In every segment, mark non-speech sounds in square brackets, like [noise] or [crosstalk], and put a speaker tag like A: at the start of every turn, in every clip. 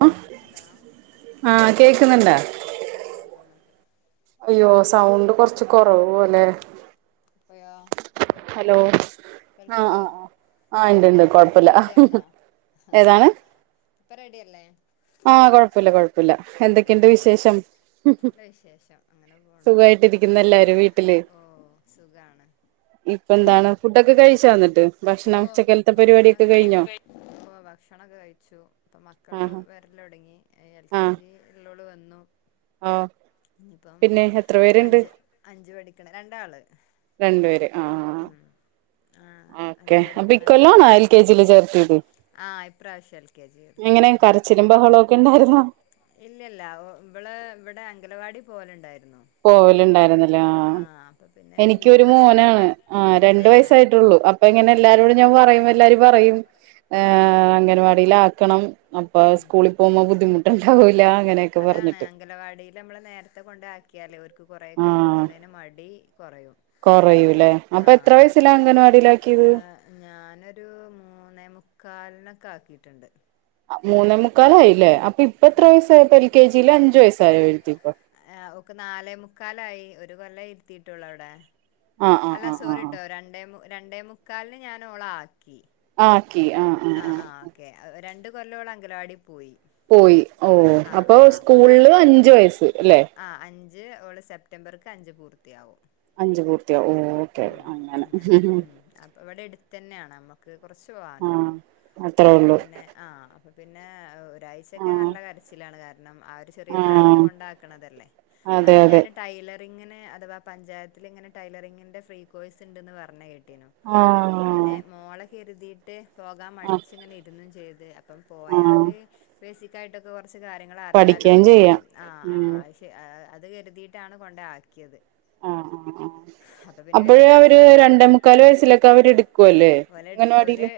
A: [unintelligible]
B: Hello
A: അഹ് കേക്ന്ന്ണ്ടോ
B: ആ കേൾക്കുന്നുണ്ട്
A: അയ്യോ സൗണ്ട് കൊറച്ച് കൊറവ് പോലെ
B: കേൾക്കണ്ടാ
A: ഹലോ ആഹ് ആഹ് ആഹ് ആഹ് ഇണ്ടിണ്ട്
B: ഇപ്പ
A: കൊഴപ്പില്ല ഏതാണ്
B: ഇപ്പൊ റെഡിയല്ലേ
A: ആ കൊഴപ്പില്ല കൊഴപ്പില്ല എന്തൊക്കെണ്ട്
B: ആഹ്
A: വിശേഷം
B: നല്ല വിശേഷം അങ്ങനെ പോണു
A: സുഖായിട്ടിരിക്കുന്നു എല്ലാരും
B: ഓ സുഖാണ്
A: ഇപ്പൊന്താണ് ഫുഡൊക്കെ കഴിച്ചന്നിട്ട്
B: ഓ
A: ബഷ്ണം ഉച്ചക്കൽത്തെ പരിപാടിയൊക്കെ കയിഞ്ഞോ
B: ഭക്ഷണോക്കെ കഴിച്ചു അപ്പം മക്കൾ വരല് തൊടങ്ങി എൽ കെ
A: ആഹ്
B: ജിള്ളോള് വന്നു
A: ആഹ്
B: ഇനിയിപ്പം
A: പിന്നെ എത്ര പേരുണ്ട്
B: അഞ്ച് അഞ്ചു പഠിക്കണ രണ്ടാള്
A: രണ്ടുപേര്
B: ഉം ആഹ്
A: ഓക്കെ
B: അഞ്ച്
A: അപ്പൊ
B: പഠിക്കണണ്ട്
A: ഇക്കൊല്ലണോ
B: ഇനി
A: എൽ കെ ജിയില് ചേർത്തിത്
B: ആഹ് ഇപ്രാവശ്യം എൽ കെ ജി
A: എങ്ങനെ
B: ചേർത്തിയത്
A: കരച്ചിലും ബഹളൊക്കിണ്ടാരുന്നോ
B: ഇല്ലല്ല ഇവള് ഇവിടെ അംഗലവാടി പോവലുണ്ട
A: പോവലുണ്ടായിരുന്നില്ലേ ആഹ്‌
B: അപ്പൊ പിന്നെ വല്യ
A: എനിക്കൊരു
B: പ്രശ്നല്ല
A: മോനാണ് ആഹ് രണ്ടു
B: ഏഹ് ആയി
A: വയസയിട്ടുള്ളൂ അപ്പൊ ഇങ്ങനെ എല്ലാരോട് ഞാൻ പറെ ല്ലാര് പറയും
B: ആഹ്
A: അംഗനവാടിലാക്കണം അപ്പ
B: ഉം
A: സ്കൂളിൽ പോമ്പോ ബുദ്ധിമു ഉണ്ടാവൂല
B: അതാണ് അംഗനവാടീല് നമ്മള് നേരത്തെ കൊണ്ടാക്കിയാല് കൊറെക്കെ
A: ആഹ്
B: പോകണേന് മടി കൊറയും
A: കൊറയൂല്ലേ അപ്പൊ എത്ര
B: ആഹ് മറ്റ്
A: വയസ്സിലാ
B: ഏഹ്
A: [unintelligible]
B: ഞാനൊരു മൂന്നേമുക്കാലിനൊക്കെ ആക്കിട്ടുണ്ട്
A: മൂന്നേ മുക്കാലായില്ലേ അ പ്പൊ ഇപ്പ എത്ര വയസായി
B: ആഹ്
A: പ്പ ൽ കേ ജില്ല അഞ്ചു വയസായോ എഴുത്തിപ്പൊ
B: ആഹ് ഓക്ക് നാലേ മുക്കാലായി ഒരു കൊല്ല ഇരുത്തീട്ടൊള്ളവിടെ
A: ആഹ് ആഹ്
B: അല്ല
A: ആഹ് ആഹ് ആഹ്
B: സോറിട്ടോ രണ്ടേ രണ്ടേ മുക്കാലിന് ഞാൻ ഒള ആക്കി
A: ക്കി ആഹ് ആഹ്‌ ആഹ്
B: കൊല്ലോള് അങ്കലാടി പോയി
A: പോയി ഓ
B: ആഹ്
A: അപ്പൊ
B: ആഹ്
A: സ്കൂളില്
B: കറക്റ്റ്
A: അഞ്ചു വയസ്സ് അല്ലെ
B: ആഹ് അഞ്ച് ഓള് സെപ്റ്റംബർക്ക് അഞ്ച് പൂർത്തിയാവും
A: അഞ്ച് പൂർത്തിയ ഓ ഓക്കെ
B: ഉം അങ്ങനെ ഉം അപ്പൊ ഇവിടെ എടുത്തന്നെയാണ് അപ്പൊ റച്
A: ആഹ്
B: പോവാനൊള്ളു
A: അത്രേ
B: അപ്പോ
A: ഉള്ളൂ
B: പിന്നെ ആഹാ അപ്പൊ പിന്നെ ഒരാഴ്ചൊക്കെ
A: ആഹ്
B: നല്ല കരച്ചിലാണ് കാരണ ആ ഒരു ചെറിയ പ്രായത്തിൽ
A: ആഹ്
B: കൊണ്ട് ആക്കണല്ലേ
A: അതെ
B: അന്ന്
A: അതെ
B: ഞാൻ ടൈ ലറിങ്ന് അഥവാ പഞ്ചായത്തിലിങ്ങെനെ ടൈലറിങ്ങിന്റെ ഫ്രീ കോഴ്സ് ഉണ്ടന്ന് പറഞ്ഞ കേട്ടു
A: ആഹ്
B: കരിതിട്ട് പോകാൻ
A: ആഹ്
B: മടിച്ങ്ങനെ ഇരുന്നും ചെയ്ത് അപ്പം
A: ആഹ്
B: പോയാല് ബേസിക്കാട്ടൊക്കെ കൊ [unintelligible] റച്ച് കാര്യങ്ങൾ
A: പഠിക്കുകയും
B: അറിയാലോന്ന് കരുതി
A: ചെയ്യാം
B: ആഹ് ആഹ്
A: ഉം
B: അയ്ഷേ [unintelligible] അത് കര്തീറ്റാണ് കൊണ്ടക്യത്
A: അഹ് അഹ് അഹ്
B: വല്യ
A: അപ്പോഴ് അവര്
B: പ്രശ്നല്ല രണ്ടേ
A: രണ്ടെമുക്കാല്
B: മുക്കാല്
A: വയസിലെക്കെ അവര്
B: വയസ്സിലൊക്കെ
A: എടുക്കുവല്ലേ അങ്ങൻവാടില്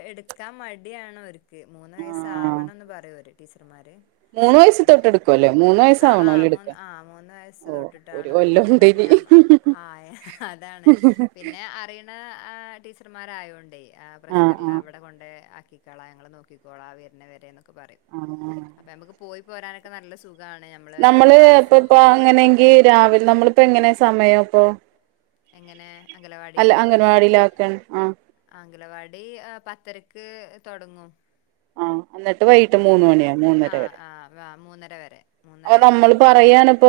B: ടിയാണവര്ക്ക് മൂന്ന് വയസ്സാവണന്ന് പറയൊര് ടീച്ചർമാര്
A: മൂന്ന്
B: അപ്പൊ
A: വയസ്
B: ഞാൻ
A: തൊട്ട് എടുക്കുവല്ലേ മൂന്ന്
B: ആ ആ മൂന്ന്
A: വയസ്സാവണോല്ലെടുക്കാൻ
B: ആ മൂന്ന് വയസ്സ്
A: ഓഹ് ഒരു
B: തൊട്ടിട്ടാണ് ഓര്
A: കൊല്ലം
B: എടുക്കല് അപ്പൊ
A: ഉണ്ടെന്നി
B: ഞാൻ ആഹ് അതാണ് പിന്നെ അറിയണ ആഹ്‌ ടീച്ചറ്മാരായൊണ്ടേ ആഹ്‌
A: ആഹ്
B: പ്രശ്നല്ല
A: ആഹ്
B: അവടെ കൊണ്ട ണ്ടാക്കിക്കോളാം ഞങ്ങള് നോക്കിക്കോളാം വര്ണാ വരെ ന്നൊക്കെ പറയും
A: ആഹ്
B: അപ്പോ ഞമക്ക് പോയി പ്പോരാനൊക്കെ നല്ല സു
A: നമ്മള് ഇപ്പ ഇപ്പ അങ്ങനെയെങ്കി രാവിലെ നമ്മളിപ്പോ എങ്ങനെയാ സമയം അപ്പോ
B: എങ്ങനെ അംഗലവാടിണ്ടാതോ
A: അംഗൻവാടിയിലാക്കാണ് ആഹ്
B: അംഗലവാടി ഏഹ് പത്തര ക്ക് തൊടങ്ങും
A: ആഹ് എന്നിട്ട് വൈകിട്ട്
B: ഉം
A: മൂന്ന് മണിയാ മൂന്നര
B: ആഹ്
A: വരെ
B: ആഹ് ആഹ് മൂന്നര വരെ
A: അപ്പോ
B: മൂന്നരക്ക്
A: നമ്മള്
B: കൃ
A: പറയാണ് ഇപ്പോ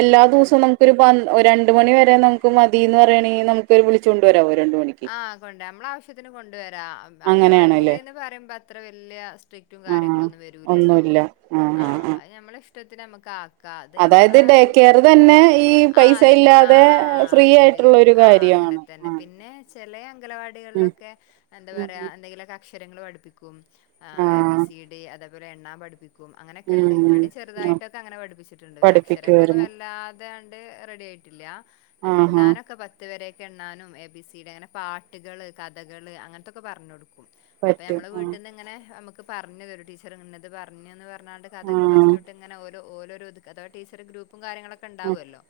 A: എല്ലാ
B: ഉം
A: ദിവസോം നമുക്കൊരു പന്ത് ര ണ്ട് മണി വരെ നമുക്ക് മതിന്ന് പറയാണെങ്കി നമുക്ക് വിളിച്ചോണ്ട് വരാവോ രണ്ട് മണിക്ക്
B: ആഹ് കൊണ്ടവരാം നമ്മള ആവശ്യത്തിന് കൊണ്ടുവരാം
A: അങ്ങനെയാണല്ലേ
B: അംഗലവാടിൽന്ന് പറയുമ്പോ അത്ര വല്യ സ്ട്രിക്റ്റും
A: ആഹ്
B: കാര്യങ്ങളൊന്നും വരൂല്ലല്ലോ ആഹ് അത് ഞമ്മളെ ഇഷ്ടത്തിന് നമക്ക് ആ
A: അതായത് ഡേ കെയർ തന്നെ ഈ
B: ആഹ്
A: പൈസ
B: അതന്നെ
A: ഇല്ലാതെ
B: ആഹ്
A: ഫ്രീ
B: ആഹ് ശരി ശരി
A: ആയിട്ടുള്ളൊരു
B: ആഹ്
A: കാര്യം
B: അങ്ങനെ തന്നെ പിന്നെ ചെല
A: ഉം
B: അംഗലവാടികളിലൊക്കെ എന്താ
A: ഉം
B: പറയാ
A: ഉം
B: എന്തെങ്കിലൊക്കെ അക്ഷരങ്ങള് പഠിപ്പിക്കും ആഹ് എ ബി സി ഡി അതേപോലെ എണ്ണാ പഠിപ്പി ക്കും അങ്ങനൊക്കെ ഇണ്ട്
A: ഉം
B: ഇവടേം
A: ഉം
B: ചെറതായിട്ടൊക്കെ അങ്ങനെ പഠിപ്പിച്ചിട്ടുണ്ട് ഇവനക്ഷരങ്ങളൊന്നും
A: പഠിപ്പിക്കുവായിരുന്നു
B: വല്ലാ താണ്ട് റെഡി ആയിട്ടില്ല
A: ആഹ് ആഹ്
B: എണാനൊക്കെ പത്ത് വരക്കെ എണ്ണാനും എ ബി സി ടിടേ അങ്ങനെ പാട്ടുകള് കഥകള് അങ്ങനത്തൊക്കെ പറണ് കൊടുക്കും അപ്പോ
A: പറ്റും
B: ഞമ്മളെ
A: ആഹ്
B: വീട്ടിന്നങ്ങനെ നമു ക്ക് പറഞ്ഞ് തരും ടീച്ചറ് ഇന്നത് പറഞ്ഞുന്ന് പറഞ്ഞണ്ട് കഥകൾ
A: ആഹ്
B: ഫസ്റ്റ് തൊട്ട് ഓല് ഓലോ രോ കഥ ടീച്ചറ് ഗ്രൂപ്പും കാര്യങ്ങളോക്കെ ഒണ്ടവല്ലോ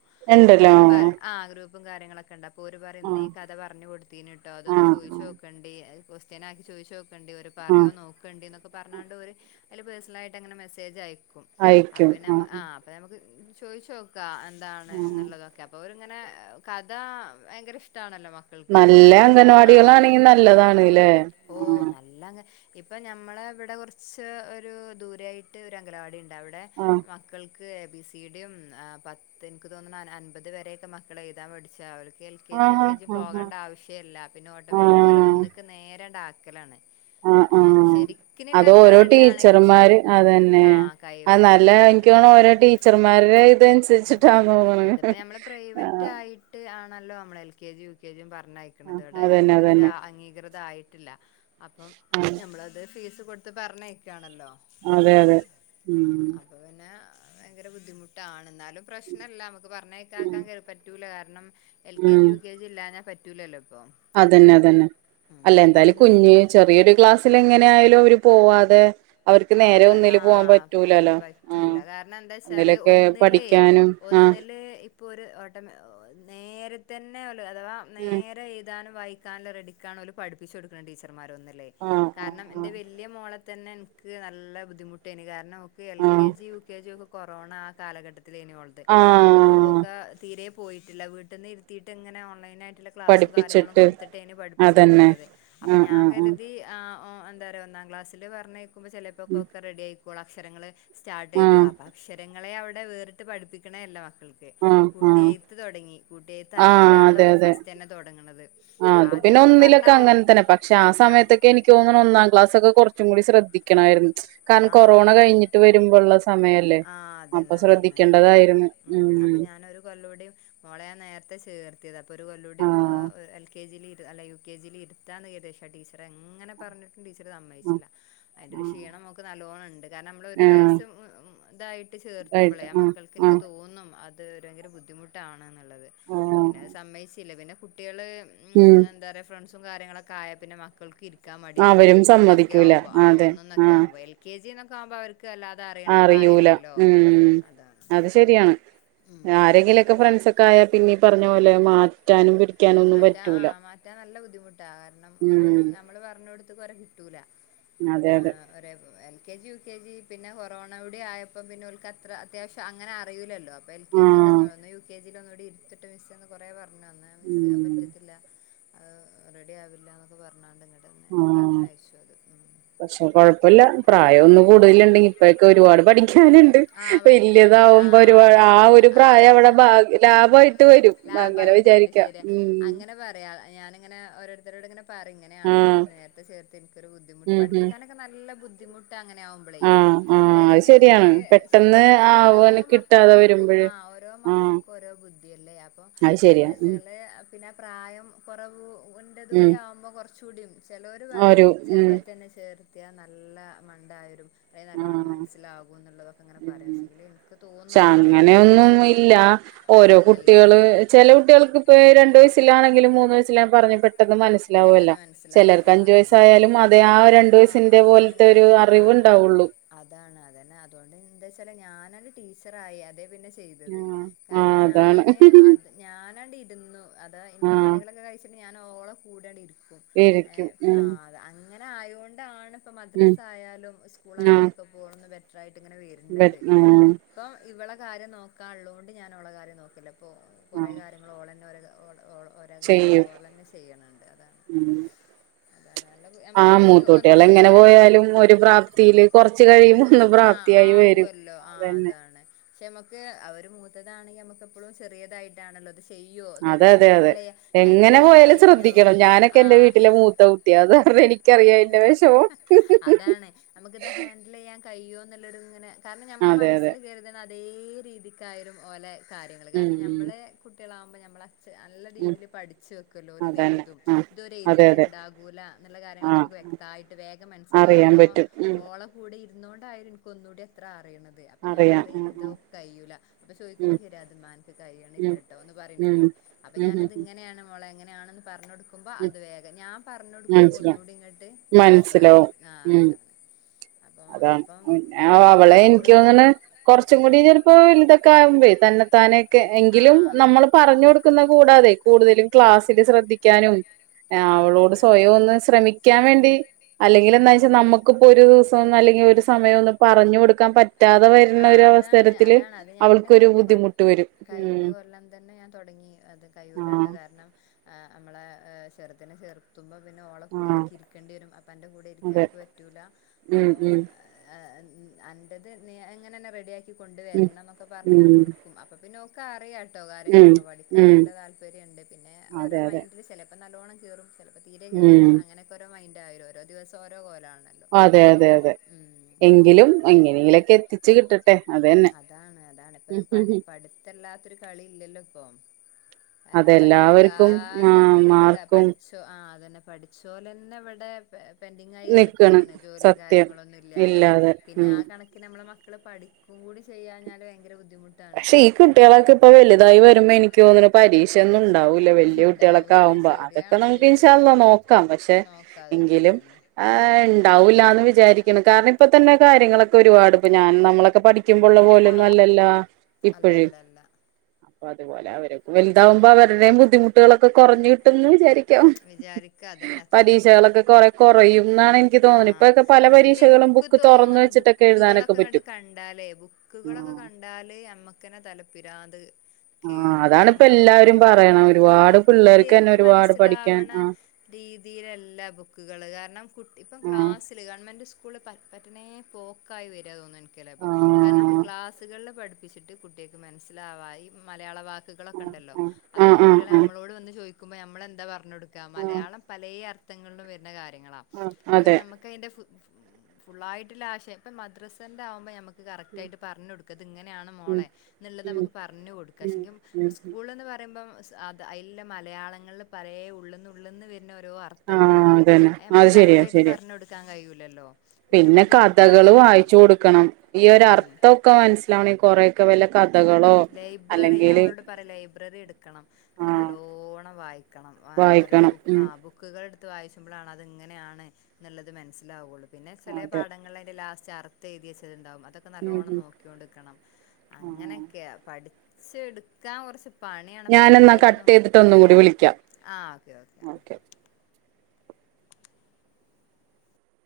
B: അപ്പോ
A: ഉണ്ടല്ലോ
B: ഒരു ആഹ്‌ ഗ്രു പ്പും കാര്യങ്ങളൊക്കെ ഇണ്ട് അപ്പോ ഓര് പറയും ഇന്ന്
A: ആഹ്
B: ഈ കഥ പറഞ്ഞു കൊടുത്തീന്ട്ടോ അതൊന്ന്
A: ആഹ്
B: ചോയിച്ചു
A: ആഹ്
B: നോക്കണ്ടേ കോസ്റ്റ്യനാക്കി ചോയിച്ച് നോക്കണ്ടേ ഒരു
A: ആഹ്
B: പറയോ നോക്കണ്ടേ എ ക്കേ പറഞ്ഞാണ്ട് ഓര് അതില് പേഴസണലായിട്ട് അങ്ങനെ മെസ്സേജ് അയക്കും അപ്പ പിന്നെ ആഹ് അപ്പ നമുക്ക് ചോയിച്ചു നോക്കാ എന്താണ്
A: ആഹ്
B: എന്നുള്ളതൊക്കെ അപ്പോ ഓര് ഇങ്ങനെ കഥ ഭയങ്കര ഇഷ്ടണല്ലോ മ
A: നല്ല അംഗൻവാടികളാണെങ്കി നല്ലതാണ്ല്ലേ
B: ഓ
A: ആഹ്.
B: നല്ല അംഗ ഇപ്പൊ ഞമ്മള ഇവ്ടെ കൊർച്ച് ഒരു ദൂരായിട്ട് ഒരു അംഗലവാടിണ്ട്. അവ്ടെ മക്കൾ ക്ക് എ ബി സി ഡിം പത്ത് ഇൻക്ക് തോന്നുന്നു അൻപത് വരെയൊക്കെ മക്കള് എഴ്താൻ പഠിച്ച എൽ കെ ജി യു
A: ആഹ്
B: കെ ജി
A: ആഹ് ആഹ്
B: പോകേണ്ട ആവശ്യല്ല. പിന്നെ ഓട്ടോമാറ്റിക്ക് ഓരേ
A: ആഹ്
B: ഒന്ന്ക്ക് നേരെണ്ട് ആ ക്കലാണ്.
A: ആഹ് ആഹ് അതോ ഓരോ
B: അംഗനവാടി ആണെങ്കിൽ ഉഷാർ
A: ടീച്ചർമാര് അതന്നെ.
B: ആ
A: അത്
B: കഴിവാണ്
A: നല്ല
B: ശരിയാണ്
A: ഇൻക്കോണ് ണു ഓരോ ടീച്ചർമാരെ
B: ആഹ്
A: ഇതൻസര്ച്ചിട്ടാ തോന്നണ ആഹ്.
B: നല്ലോ അമ്മള് എൽ കെ ജിം യു കെ ജിം പറഞ്ഞയക്ക്ണത്.
A: ആഹ്
B: ഓടെ
A: അതന്നെ
B: ഗവൺമെന്റ്
A: അതന്നെ
B: അംഗീകൃത ആയിട്ടില്ല. അപ്പം
A: ആഹ്
B: നമ്മളത് ഫീസ് കൊട്ത്ത് പറഞ്ഞയക്കാണല്ലോ.
A: അതെ അതെ
B: ആഹ്
A: ഉം.
B: അപ്പൊ പിന്നെ ഭയങ്കര ബുദ്ധിമുട്ടാണ്. ന്നാലും പ്രശ്നല്ല. അമ്മക്ക് പറഞ്ഞേക്കാ
A: ഉം
B: ത്ക്കാൻ പറ്റൂല കാരണം എൽ കെ ജി
A: ഉം
B: യു കെ ജി ഇല്ലാന്നാ പറ്റൂലല്ലോ. ഇപ്പൊ
A: അതന്നെ അതന്നെ
B: ഉം
A: അല്ല
B: പിന്നെ
A: എന്തായാലും
B: ഒന്നില്
A: കുഞ്ഞ് ചെറിയൊരു ക്ലാസ്സില് എങ്ങനെ ആയാലും അവര് പോവാ അതെ അവർക്ക്
B: ആഹ്
A: നേരെ
B: പ
A: ഒന്നില് പോകാൻ
B: ആഹ്
A: പറ്റൂലല്ലോ ആ
B: പറ്റൂല കാരണം
A: ഒന്നിലൊക്കെ പഠിക്കാനും ആ
B: ഒന്നിൽ ഇപ്പോ ഒരു നേരെ തന്നെ അഥവാ
A: ഉം
B: നേരെ എഴുതാനും വായിക്കാല്ല റെഡിക്കാണല പഠിപ്പിച്ചു കൊടുക്കണം ടീച്ചർമാർ ഒന്നല്ലേ
A: ആഹ് ആഹ്
B: കാരണം എന്റെ വലിയ മോള തന്നെ എനിക്ക് നല്ല ബുദ്ധിമുട്ടായിരുന്നു കാരണം നമുക്ക് എൽ
A: ആഹ്
B: K G U K G ഒക്കെ കൊറോണ ആ കാലഘട്ടത്തിൽ തിലെനു ഒള്ളത്
A: ആഹ്
B: അപ്പോൊ
A: ആഹ്
B: ഒക്കെ തീരെ പോയിട്ടില്ല വീട്ടിൽന്ന് ഇരുത്തിയിട്ട് ഇങ്ങനെ ഓൺലൈനായി റ്റ്ള്ള ക്ലാസും കാര്യങ്ങളും
A: പഠിപ്പിച്ചിട്ട്
B: കൊടുത്തിട്ടെ അയിന് പഠിപ്പിച്ച
A: അതന്നെ
B: എടുത്തിരത് അപ്പൊ
A: ആഹ്
B: ഞാൻ
A: ആഹ് ആഹ്
B: അ ഓ എന്താപറയാ ഒന്നാം ക്ലാസില് പറഞ്ഞയക്കുമ്പോ ചിലപ്പോൊ ഒക്ക റെഡി ആയിക്കോള്ളൂ അക്ഷരങ്ങള് സ്റ്റാർട്ട്
A: ആഹ്
B: ചെയ്തോളൂ അപ്പൊ അക്ഷരങ്ങളെ അവിടെ വേറിട്ട് പഠിപ്പിക്കണേ എല്ല
A: ആഹ് ആഹ്
B: കൂട്ടി
A: ആഹ്
B: എഴത്ത് തുടങ്ങി കൂട്ടി എഴുത്തകിട്ടാൻ
A: അതെ
B: ഓര്
A: അതെ
B: ഫസ്റ്റ് തന്നെ തുടങ്ങണത്
A: ആ അത്
B: ആദ്യം
A: പിന്നെ
B: എന്നൊക്കെ
A: ഒന്നിലൊക്കെ
B: പറഞ്ഞാവോ
A: അങ്ങനെ തന്നെ പക്ഷെ ആ സമയത്തൊക്കെ എനിക്ക് തോന്നുന്നു ഒന്നാം ക്ലാസ് കുറച്ചും കൂടി ശ്രദ്ധിക്കണമായിരുന്നു കാരണം
B: ആ
A: കൊറോണ കഴിഞ്ഞിട്ട് വരുബുള്ള സമയല്ലേ
B: ആ
A: അപ്പൊ
B: അതന്നെ അതന്നെ
A: ശ്രദ്ധിക്കേണ്ടതായിരുന്നു
B: ഉം അപ്പൊ ഞാനൊരു കൊല്ല കൂടി മോളെ ഞാൻ നേരത്തെ ചേർത്തിയത ഇപ്പൾ ഒരു
A: ആ
B: കൊല്ലോടയും ഒരു എൽ കെ ജിയിൽ ഇ അല്ലങ്കിൽ യു കെ ജിയി ഇരുത്താണ് എകദേശം ടീച്ചറെ എങ്ങനെ പറഞ്ഞു ടീച്ചറ്
A: ആ
B: സമ്മയിച്ചില്ല അതിൻ്റെ
A: ആ
B: ഒരു ക്ഷീണം നമുക്ക് നല്ലവോണം ഉണ്ട് കാരണം നമ്മളൊ ഒരു
A: ആ
B: വയസ്സ് ഇതായിട്ട് ചേർത്തുമ്പോളെ
A: റൈറ്റ്
B: ആ മക്കൾക്ക്
A: ആ
B: എനിക്ക് തോന്നും അ അത് ഭയങ്കര ബുദ്ധിമുട്ടാണ് എന്നുള്ളത്
A: ആ
B: പിന്നെത് സമ്മയിച്ചില്ല പിന്നെ കുട്ടികൾ ഉം എന്താ പറയാ ഫ്രണ്ട്സും കാര്യങ്ങളൊക്കെ ആയാ പിന്നെ മക്കൾക്ക് ഇരി ഠിക്കാൻ മടിയായി
A: അവരും
B: ഒന്നൊക്കെ
A: സമ്മതിക്കൂല
B: ആവുമ്പോ ആ
A: അതെ ആ
B: ഒന്നൊക്കെ ആുമ്പോൾ എൽ കെ ജി എന്നൊക്കെ ആുമ്പോ അവർ ക്ക് അല്ലാതെ അറിയണ
A: അറിയൂല
B: പ്രായല്ലല്ലോ
A: ഉം അത് ശരിയാണ്
B: ഉം
A: ആരെങ്കിലക്കെ ഫ്രണ്ട്സ് ഒക്കെ ആയാ പിന്നീ പറഞ്ഞ പോലെ മാറ്റാനും പ
B: മാറ്റാ ആഹ് മാറ്റാൻ നല്ല ബുദ്ധിമുട്ടാ കാരണം ഒരു
A: ഉം
B: നമ്മള് പറഞ് കൊടുത്ത കുരെ കിട്ടൂല
A: അതെ അതെ
B: L K G U K G പിന്നെ കൊറോണ കൂടെ ആയപ്പം പിന്നെ ഓർക്ക് അത്ര അത്യാവിശ്യം അങ്ങനെ അറിയില്ലോ അപ്പ എൽ കെ
A: ആഹ്
B: ജിയിൽന്നു യു കെ ജിൽ ഒന്നൂടി ഇത്തിട്ട് മിസ്സിന് കൊറ പറഞ്ഞഞ് തന്നാ മിസ്
A: ഉം
B: പറ്റത്തില്ല ഇഹ് റെഡി ആവില്ല പറഞ്ഞാ തന്നെ
A: ആഹ്
B: പറഞ്ഞയച്ചു അത് ഉം
A: പക്ഷെ കുഴപ്പുല പ്രായം ഒന്നും കൂടുതല് ഇണ്ടെങ്കി ഇപ്പഴൊക്കെ ഒരുപാട് പഠിക്കാനുണ്ട്
B: ആ
A: വലയതാ
B: പഠിക്കാണ്ട് ആ
A: ബോ ആ
B: അതാണ്
A: ഒരു
B: അതാണ് ആ
A: പ്രായം അവിടെ ഭ
B: അതാ
A: ലാഭമായിട്ട് വരും അങ്ങനെ
B: ലാഭായിട്ട് വരും
A: വിചാരിക്കാം
B: ശരിയാ
A: ഉം
B: അങ്ങനെ പറയാ ഞാനിങ്ങനെ ഓരോരുത്തരോട് ഇങ്ങനെ പാർ ഇങ്ങനെയാണ് ഇപ്പോൾ
A: ആഹ്
B: നേത്തെ ചേർത്ത് എനിക്കരു ബുദ്ധിമുട്ട
A: ഉം ഉം
B: പഠിപ്പിക്കാനക്കെ നല്ല ബുദ്ധിമുട്ടാ അങ്ങനെ ആവുമ്പോളേ
A: ആഹ് ആഹ് അത് ശരിയാണ്
B: വേഗങ്ങട്ട്
A: പെട്ടെന്ന്
B: ഓരോ ഓരോ
A: ആവാൻ കിട്ടാതെ
B: മക്കൾക്കും
A: വരുമ്പഴ്
B: ആ ഓരോ
A: ആഹ്
B: മക്കൾക്കും ഓരോ ബുദ്ധില്ലേ അപ്പൊ
A: അത് ശരിയാ ഉം
B: എന്താവച്ചാല് പിന്നെ പ്രായം കുറവ് ഉള്ളത്
A: ഉം
B: കൂടി ആകുമ്പോൾ കുറചൂ കൂടി ചിലവർ പറയും
A: ഒരു ഉം
B: ചെറുപ്പത്തിന്നെ ചേർത്തിയാ നല്ല മണ്ടായരും അത്ര നലോണം
A: ആഹ്
B: മനസ്സിലാവും എന്നുള്ളതൊക്കെങ്ങനെ പറയാം
A: ഉം
B: പക്ഷെങ്കിൽ എനിക്
A: പക്ഷെ അങ്ങനെയൊന്നും ഇല്ല ഓരോ
B: ഇല്ല ഇല്ല
A: കുട്ടികള് ചെല കുട്ടികൾക്ക് ഇപ്പ രണ്ട് വയസിലാണെങ്കും മൂന്ന് വയസിലാ പറഞ് മനസിലാവലാ
B: പെട്ടെന്ന് മനസ്സിലാകും ആ
A: ചിലർക്ക്
B: അതന്നെ
A: അയായാലും അത ആ രണ്ട്
B: അതോ
A: വയസുപോലത്ത
B: അതൻ
A: അറി
B: ആ
A: ഉണ്ടാവുള്ളൂ
B: അതാണ് അതന്നെ അതുകൊണ്ട് എന്താ വെച്ചാ ഞാൻ ടീച്ചറായി അതേ പിന്നെ ചെയ്തത്
A: ആഹ്
B: കാരണം
A: ആഹ് അതാണ്
B: ഞാൻ അത് ഞാനണ്ടി നിന്നു അതാ എന്റെ
A: ആഹ്
B: പണികളൊക്കെ കഴിച്ചിട്ട് ഞാൻ ഓളെ കൂടെങ്ങട് ഇരിക്കും
A: ഇരിക്കും
B: ഏഹ്
A: ഉം
B: അങ്ങനെ ആയൊണ്ടാണ് ഇപ്പോ
A: ഉം
B: മദ്രസ്സ ആയാലും
A: ആഹ്
B: സ്കൂളയാലുംഓക്കെ പോണത് ബെറ്റർ ആയി ഇങ്ങനെ വരുന്നത്
A: ആഹ്
B: ഇപ്പം ഇവളെ കാര്യം നോക്കാ ഉള്ളോണ്ട് ഞാനൻ ഓളെ കാര്യം നോക്കല്ല അപ്പോൾ കുറേ
A: ആഹ്
B: കാര്യങ്ങളൾ ഓൾ തന്നെ ഒരോ ഓ ഒരോ കാര്യങ്ങളോ ഓൾ തന്നെ ചെയ്യണുണ്ട്
A: ഹ്മ്മ്
B: അല്ല
A: ആ
B: നമുക്ക് ഈ
A: മൂത്തൂട്ടികൾ
B: ഒന്ന്
A: എങ്ങനെ
B: രണ്ട്
A: പോയാലും ഒരു പ്രാപ്തിയിയില് കുറച്ച കഴിയുമ്പ ഒന്ന് പ്രാപ്തിയായി വരും
B: ആ
A: അതന്നെ
B: അതാണ് പക്ഷെ നമുക്ക് അവര് മൂത്തതാണെങ്കി നമ്മക്ക് എപ്പോളും ചെറിയതായിട്ടാണല്ലോ ചെയ്യോ
A: അതെ
B: അതൊര്ക്ക്
A: അതെ അതെ
B: ഹാൻഡിൽ ചെയ്യ ഹാൻഡിൽ
A: എങ്ങനെ
B: ചെയ്യാൻ
A: പോയാലും
B: കഴിയൊ
A: ശ്രദ്ധിക്കണം ഞാനൊക്കെ എന്റെ വീട്ടില് മൂത്ത കുട്ടി അത് കാരണം എനിക്കറിയാം അയിന്റെ വിഷമം
B: കയ്യോ എന്നുള്ളത് ഇങ്ങനെ കാരണം ഞമ്മുടെ
A: അതെ അതെ
B: മനസ്സിൽ കയരുതുന്നത് അതേ രീതിക്കായിലും ഓലെ കാര്യങ്ങള്
A: ഉം
B: കാരണം ഞാമ്മള് കുട്ടികളാകുമ്പോൾ നമ്മൾ- നല്ല
A: ഉം ഉം
B: രീതില് പഠിച്ച് വെക്കുല്ലോ ഒലിത്
A: അതന്നെ
B: ഏഴ്തും
A: ആ
B: ഇതോര്
A: അതെ അതെ
B: യേഴുതിട്ടുണ്ടാകൂല്ല എന്നിള്ള കാര്യങ്ങൾ -
A: ആ
B: വ്യക്തായിട്ട് വേഗം മനസ്സില
A: അറിയാൻ
B: കാരണം
A: പറ്റും ഉം
B: ഓള കൂടെ ഇരുന്നുകൊണ്ടായഇരിക്കും ഒന്നുകൂടി ഇത്ര -
A: ആ
B: ഞാൻ പറയ ഇതോ കയുല അപ്പൊ ചോയ്ക്കുമ്പോ
A: ഉം
B: ശരി അതുമ്മനക്ക്
A: ഉം
B: കഴിയണില്ലട്ടോ ഒന്ന്
A: ഉം
B: പറയുന്നോടെ- അപ്പ
A: ഉം ഉം
B: ഞാനത്
A: ഉം
B: ഇങ്ങനെയാണ് മോളെ പറഞ്ഞ്
A: ഉം
B: കൊടുക്കുബോഅത് വേഗ ഞാൻ പറഞ്ഞ് കൊടുക്കുമ്പോ
A: മനസ്സിലാവും
B: ഒന്നൂടി എന്നിട്ട്
A: മനസ്സിലാവും
B: മനസ്സിലാകും ആ
A: ഉം
B: അതാണ് അപ്പം
A: അതാണ്
B: അപ്പം
A: അവളെ
B: ഗവൺമെന്റ്
A: എനിക്ക്
B: സ്കൂളിലൊക്കെ
A: തോണ് കൊറച്ചും
B: ഉം
A: കൂടി ചിലപ്പോല വലതാക്കെ ആകുബാഴേ തന്നെ തന്നെതന്നേക്ക് എങ്കിലും
B: ആഹ്
A: നമ്മള് പറഞ്ഞ് കൊടുക്കുന്ന കൂടാതെ കൂടുതലും ക്ലാസ്സില് ശ്രദ്ധിക്കാനും അവളോട് സ്വയം
B: ഏഹ്
A: ഒന്ന് ശ്രമിക്കാൻ വേണ്ടി അല്ലെങ്കിൽ എന്താന്ന് വെച്ചാൽ നമ്മുക്കിപ്പോ ഒരു ദു- സം അല്ലെങ്കി ഒരു സമയം ഒന്നും പറഞ്ഞു കൊടുക്കാൻ പറ്റാതെ വരുന്ന
B: ആഹ് അതാണ്
A: അവസരത്തിൽ
B: അതാണ് അത് ഞാൻ പിന്നെ
A: അവൾക്ക്ഒരു
B: കഴിഞ്ഞ കഴിഞ്ഞ കൊല്ലം തന്നെ ഞാൻ തുടങ്ങി അത്
A: ആഹ്
B: കയ്യുല്ലട്ടോ കാരണം ആ നമ്മളെ ചെറുതിനെ ചേർത്തുമ്പോ- പിന്നെ ഓള കൂടെ
A: ആഹ്
B: എനിക്ക് ഇരിക്കേണ്ടി വരും അപ്പന്റെ കൂടെ
A: അതെ
B: ഇരിക്കാനക്ക് പറ്റൂല
A: ഉം
B: അപ്പൊ-
A: ഉം
B: ഉം എന്റത് എങ്ങനെ തന്നെ റെഡിയാക്കി
A: ഉം
B: കൊണ്ടുവരണം എന്നൊക്കെ പറഞ്ഞങ്ങനെ
A: ഉം
B: കൊടുക്കും അപ്പൊ പിന്നെ ഓൻ - ക്ക അറിയാ കേട്ടോ
A: ഉം
B: കാര്യങ്ങളൊക്കെ പഠിക്കണം
A: ഉം
B: നല്ല താല്പര്യണ്ട് പിന്നെ
A: അതെ
B: ഓരോ
A: അതെ
B: മൈൻഡില് ചിലപ്പോ- നല്ലോണം കീറും ചിലപ്പോൾ തീരെ കേരൂല
A: ഉം
B: അങ്ങനൊക്കെ രോ മൈൻ് ആലും ഓരോ ദിവസം ഓലാണ്
A: അതെ അതെ അതെ എങ്കിലും
B: അതാണ്
A: എങ്ങനെയെങ്കിലൊക്കെ എത്തിച്ച് കിട്ടട്ടെ അതന്നെ
B: അതാണ് അതാണ് ഇപ്പൊ പഠി പഠിത്തല്ലാത്തൊരു കളി ഇല്ലല്ലോ ഇപ്പൊ കാരണം
A: അതെല്ലാവർക്കും മാ
B: പഠിക്കാതെ നിന്നിട്ട്
A: മാർക്കും
B: പഠിച്ചോ ആ അതന്നെ പഠിച്ച പോലെ തന്നെ ഇവിടെ പെൻഡിങ്ങ് ആയി
A: നിക്കാണ്
B: എടക്കുകയാണ് ജോലിയും
A: സത്യം
B: കാര്യങ്ങളോന്നും ഇല്ലാതെ പിന്നെ ആ കണക്കിന് നമ്മാള മക്കള് പഠി- ക്കു കൂടി ചെയ്യാഞ്ഞാല് ഭയങ്കര ബുദ്ധ-
A: പക്ഷെ ഈ കുട്ടികളൊക്കെ ഇപ്പൊ വലുതായി വരുമ്പോ എനിക്ക് തോണ് പരീക്ഷയൊന്നും- ണ്ടാവൂല വല്യയ കുട്ടികളൊക്കെ
B: ഉണ്ടാവൂല
A: ആകുമ്പോ അതൊക്കെ
B: ശരിയാണത്
A: നമുക്ക്
B: ശരിയാണ്
A: ഇൻഷാഹള്ളനോക്കാം പക്ഷെ
B: നോക്കാതന്നെ
A: എങ്കിലും
B: അതന്നെ
A: ആ
B: ഉം
A: ഉണ്ടാവില്ല എന്ന് വിചാരിക്കണം കാരണം ഇപ്പൊ തന്നെ കാര്യങ്ങളൊക്കെ ഒരുപാട് ഇപ്പോ ഞാൻ നമ്മളൊക്കെ പഠിക്കുമ്പോ ഉള്ള പോലൊന്നും അല്ലല്ല
B: അല്ല അല്ല അല്ല
A: അപ്പൊ അതുപോലെ അവര് വലുതാകുബോൾ അവരുടെയും ബുദ്ധിമുട്ടുകളൊക്കെ കുറഞ്ഞ് കിട്ടുന്ന് വിചാരി- ക്കാം
B: വിചാരിക്ക അതന്നെ അത്ര തന്നെ
A: പരീക്ഷകളൊക്കെ കൊറെ കുറയും എന്നാണ് എനിക്ക് തോന്നുന്നത് ഇപ്പൊക്കെ പല പരീക്ഷകളും
B: ബുക്ക്
A: തുറന്ന്
B: തോന്ന
A: വെച്ചിട്ടൊക്കെ എഴുതാനൊക്കെ
B: ബുക്കുകളൊക്കെ
A: പറ്റും
B: കണ്ടാലേ ബുക്കുകളൊക്കെ കണ്ടാല് നമുക്കന്നെ തലപ്രാന്ത്
A: ആ അതാണിപ്പ എല്ലാവാരും പറയണം ഒരുപാട് പിള്ളേർക്ക് തന്നെ ഒരുപാട് പഠിക്കാൻ
B: സിലാവണ
A: ആ
B: രീതിയിലല്ല ബുക്കുകള് കാരണം കുട്ടി ഇപ്പം
A: ആ
B: ക്ലാസ്സിലെ ഗവൺമെന്റ് സ്കൂ പറ്റേ പോക്കായി വരെയാ തോന്നു എനിക്കല്ലേ അപ്പ
A: ആ
B: കാരണം ക്ലാസുകളിലെ പഠി- പ്പിച്ചിട്ട് കുട്ടികൾക്ക് മനസ്സിലാവായി മലയാള വാക്കുകളൊക്കെ ഉണ്ടല്ലോ
A: ആ
B: അതൊക്കെ കുട്ടികളെ
A: ആ
B: നമ്മളോട് വന്ന് ചോദിക്ക ൾ ഞമ്മളെന്താ പറഞ്ഞ് കൊടുക്കുക
A: ആ
B: മലയാളം പലയ അർത്ഥങ്ങളിലും വരുന്ന കാര്യം ങ്ങള
A: ആ
B: അപ്പ
A: അതെ
B: ഞാമ്മാക്ക അയിന്റെ ഫായിട്ടുള്ള ആശയം ഇപ്പ മദ്രസന്റ ആവുമ്പോ- കറക്റ്റ് ആയിട്ട് പറഞ്ഞു കൊടുക്കത് ഇങ്ങനെയാണ്
A: ഉം
B: മോളെ എന്നുള്ളത്
A: ഉം
B: നമുക്ക് പറഞ്ഞു കൊടുക്ക ശെ
A: ഉം ഉം
B: സ്കൂളന്ന് പറയുമ്പം അത് അല്ല മലയാളങ്ങളിൽ പരെ ഉള്ളിന്ന് ഉള്ളിന്ന് വേ- ന്നെ രോ
A: ആ
B: അർത്ഥങ്ങൾ ഉണ്ടാവും
A: അതന്നെ
B: അ നമുക്ക്
A: അത്
B: കറക്റ്റ്
A: ശരിയാ
B: ആയിട്ട്
A: ശരിയാ
B: പറഞ്ഞ് കൊടുക്കാൻ കഴിയൂല്ലല്ലോ
A: പിന്നെ കഥകള് വായിച്ചു കൊടുക്കണം ഈ
B: ഉം
A: ഒരുരർത്ഥൊക്കെ മനസ്സിലാവണെ കൊറെക്കെ വല്ല- കഥകളോ
B: ലൈബ്രറി ഞാൻ
A: അല്ലെങ്കില്
B: ഓള്ളോടി പറയാ ലൈബ്രറി എടുക്കണം അന്നിട്ട്
A: ആഹ്
B: നല്ലോണം വായിക്കണം ആ ഓരോ
A: വായിക്കണം
B: ബുക്ക് ആ
A: ഉം
B: ബുക്കുകൾ ടുത്ത് വായിച്ചുമ്പോഴ അത് എങ്ങനെയാണ്നുള്ളത് മനസ്സിലാവുള്ളൂ പിന്നെ ചില
A: അതെ
B: പാഠങ്ങലെ അന്റെ ലാസ്റ്റ് അർത്ഥം എഴുതി വെച്ചതുണ്ടാാവും അതൊക്കെ
A: ഉം
B: നല്ലവോണം
A: ഉം
B: നോക്കിക്കോണ്ട് നിക്കണം അങ്ങനെ
A: ആഹ്
B: പഠിച്ച് എടുക്കാൻ കുറച്ച് പണിയാണ്പ്പത്തെ
A: ഞാനെന്നാ കട്ട്
B: കുട്യോക്കൊന്നും
A: ചെയ്തിട്ട് ഒന്നും കൂടി വിളിക്കാം
B: ആ ഓക്കെ ഓക്കെ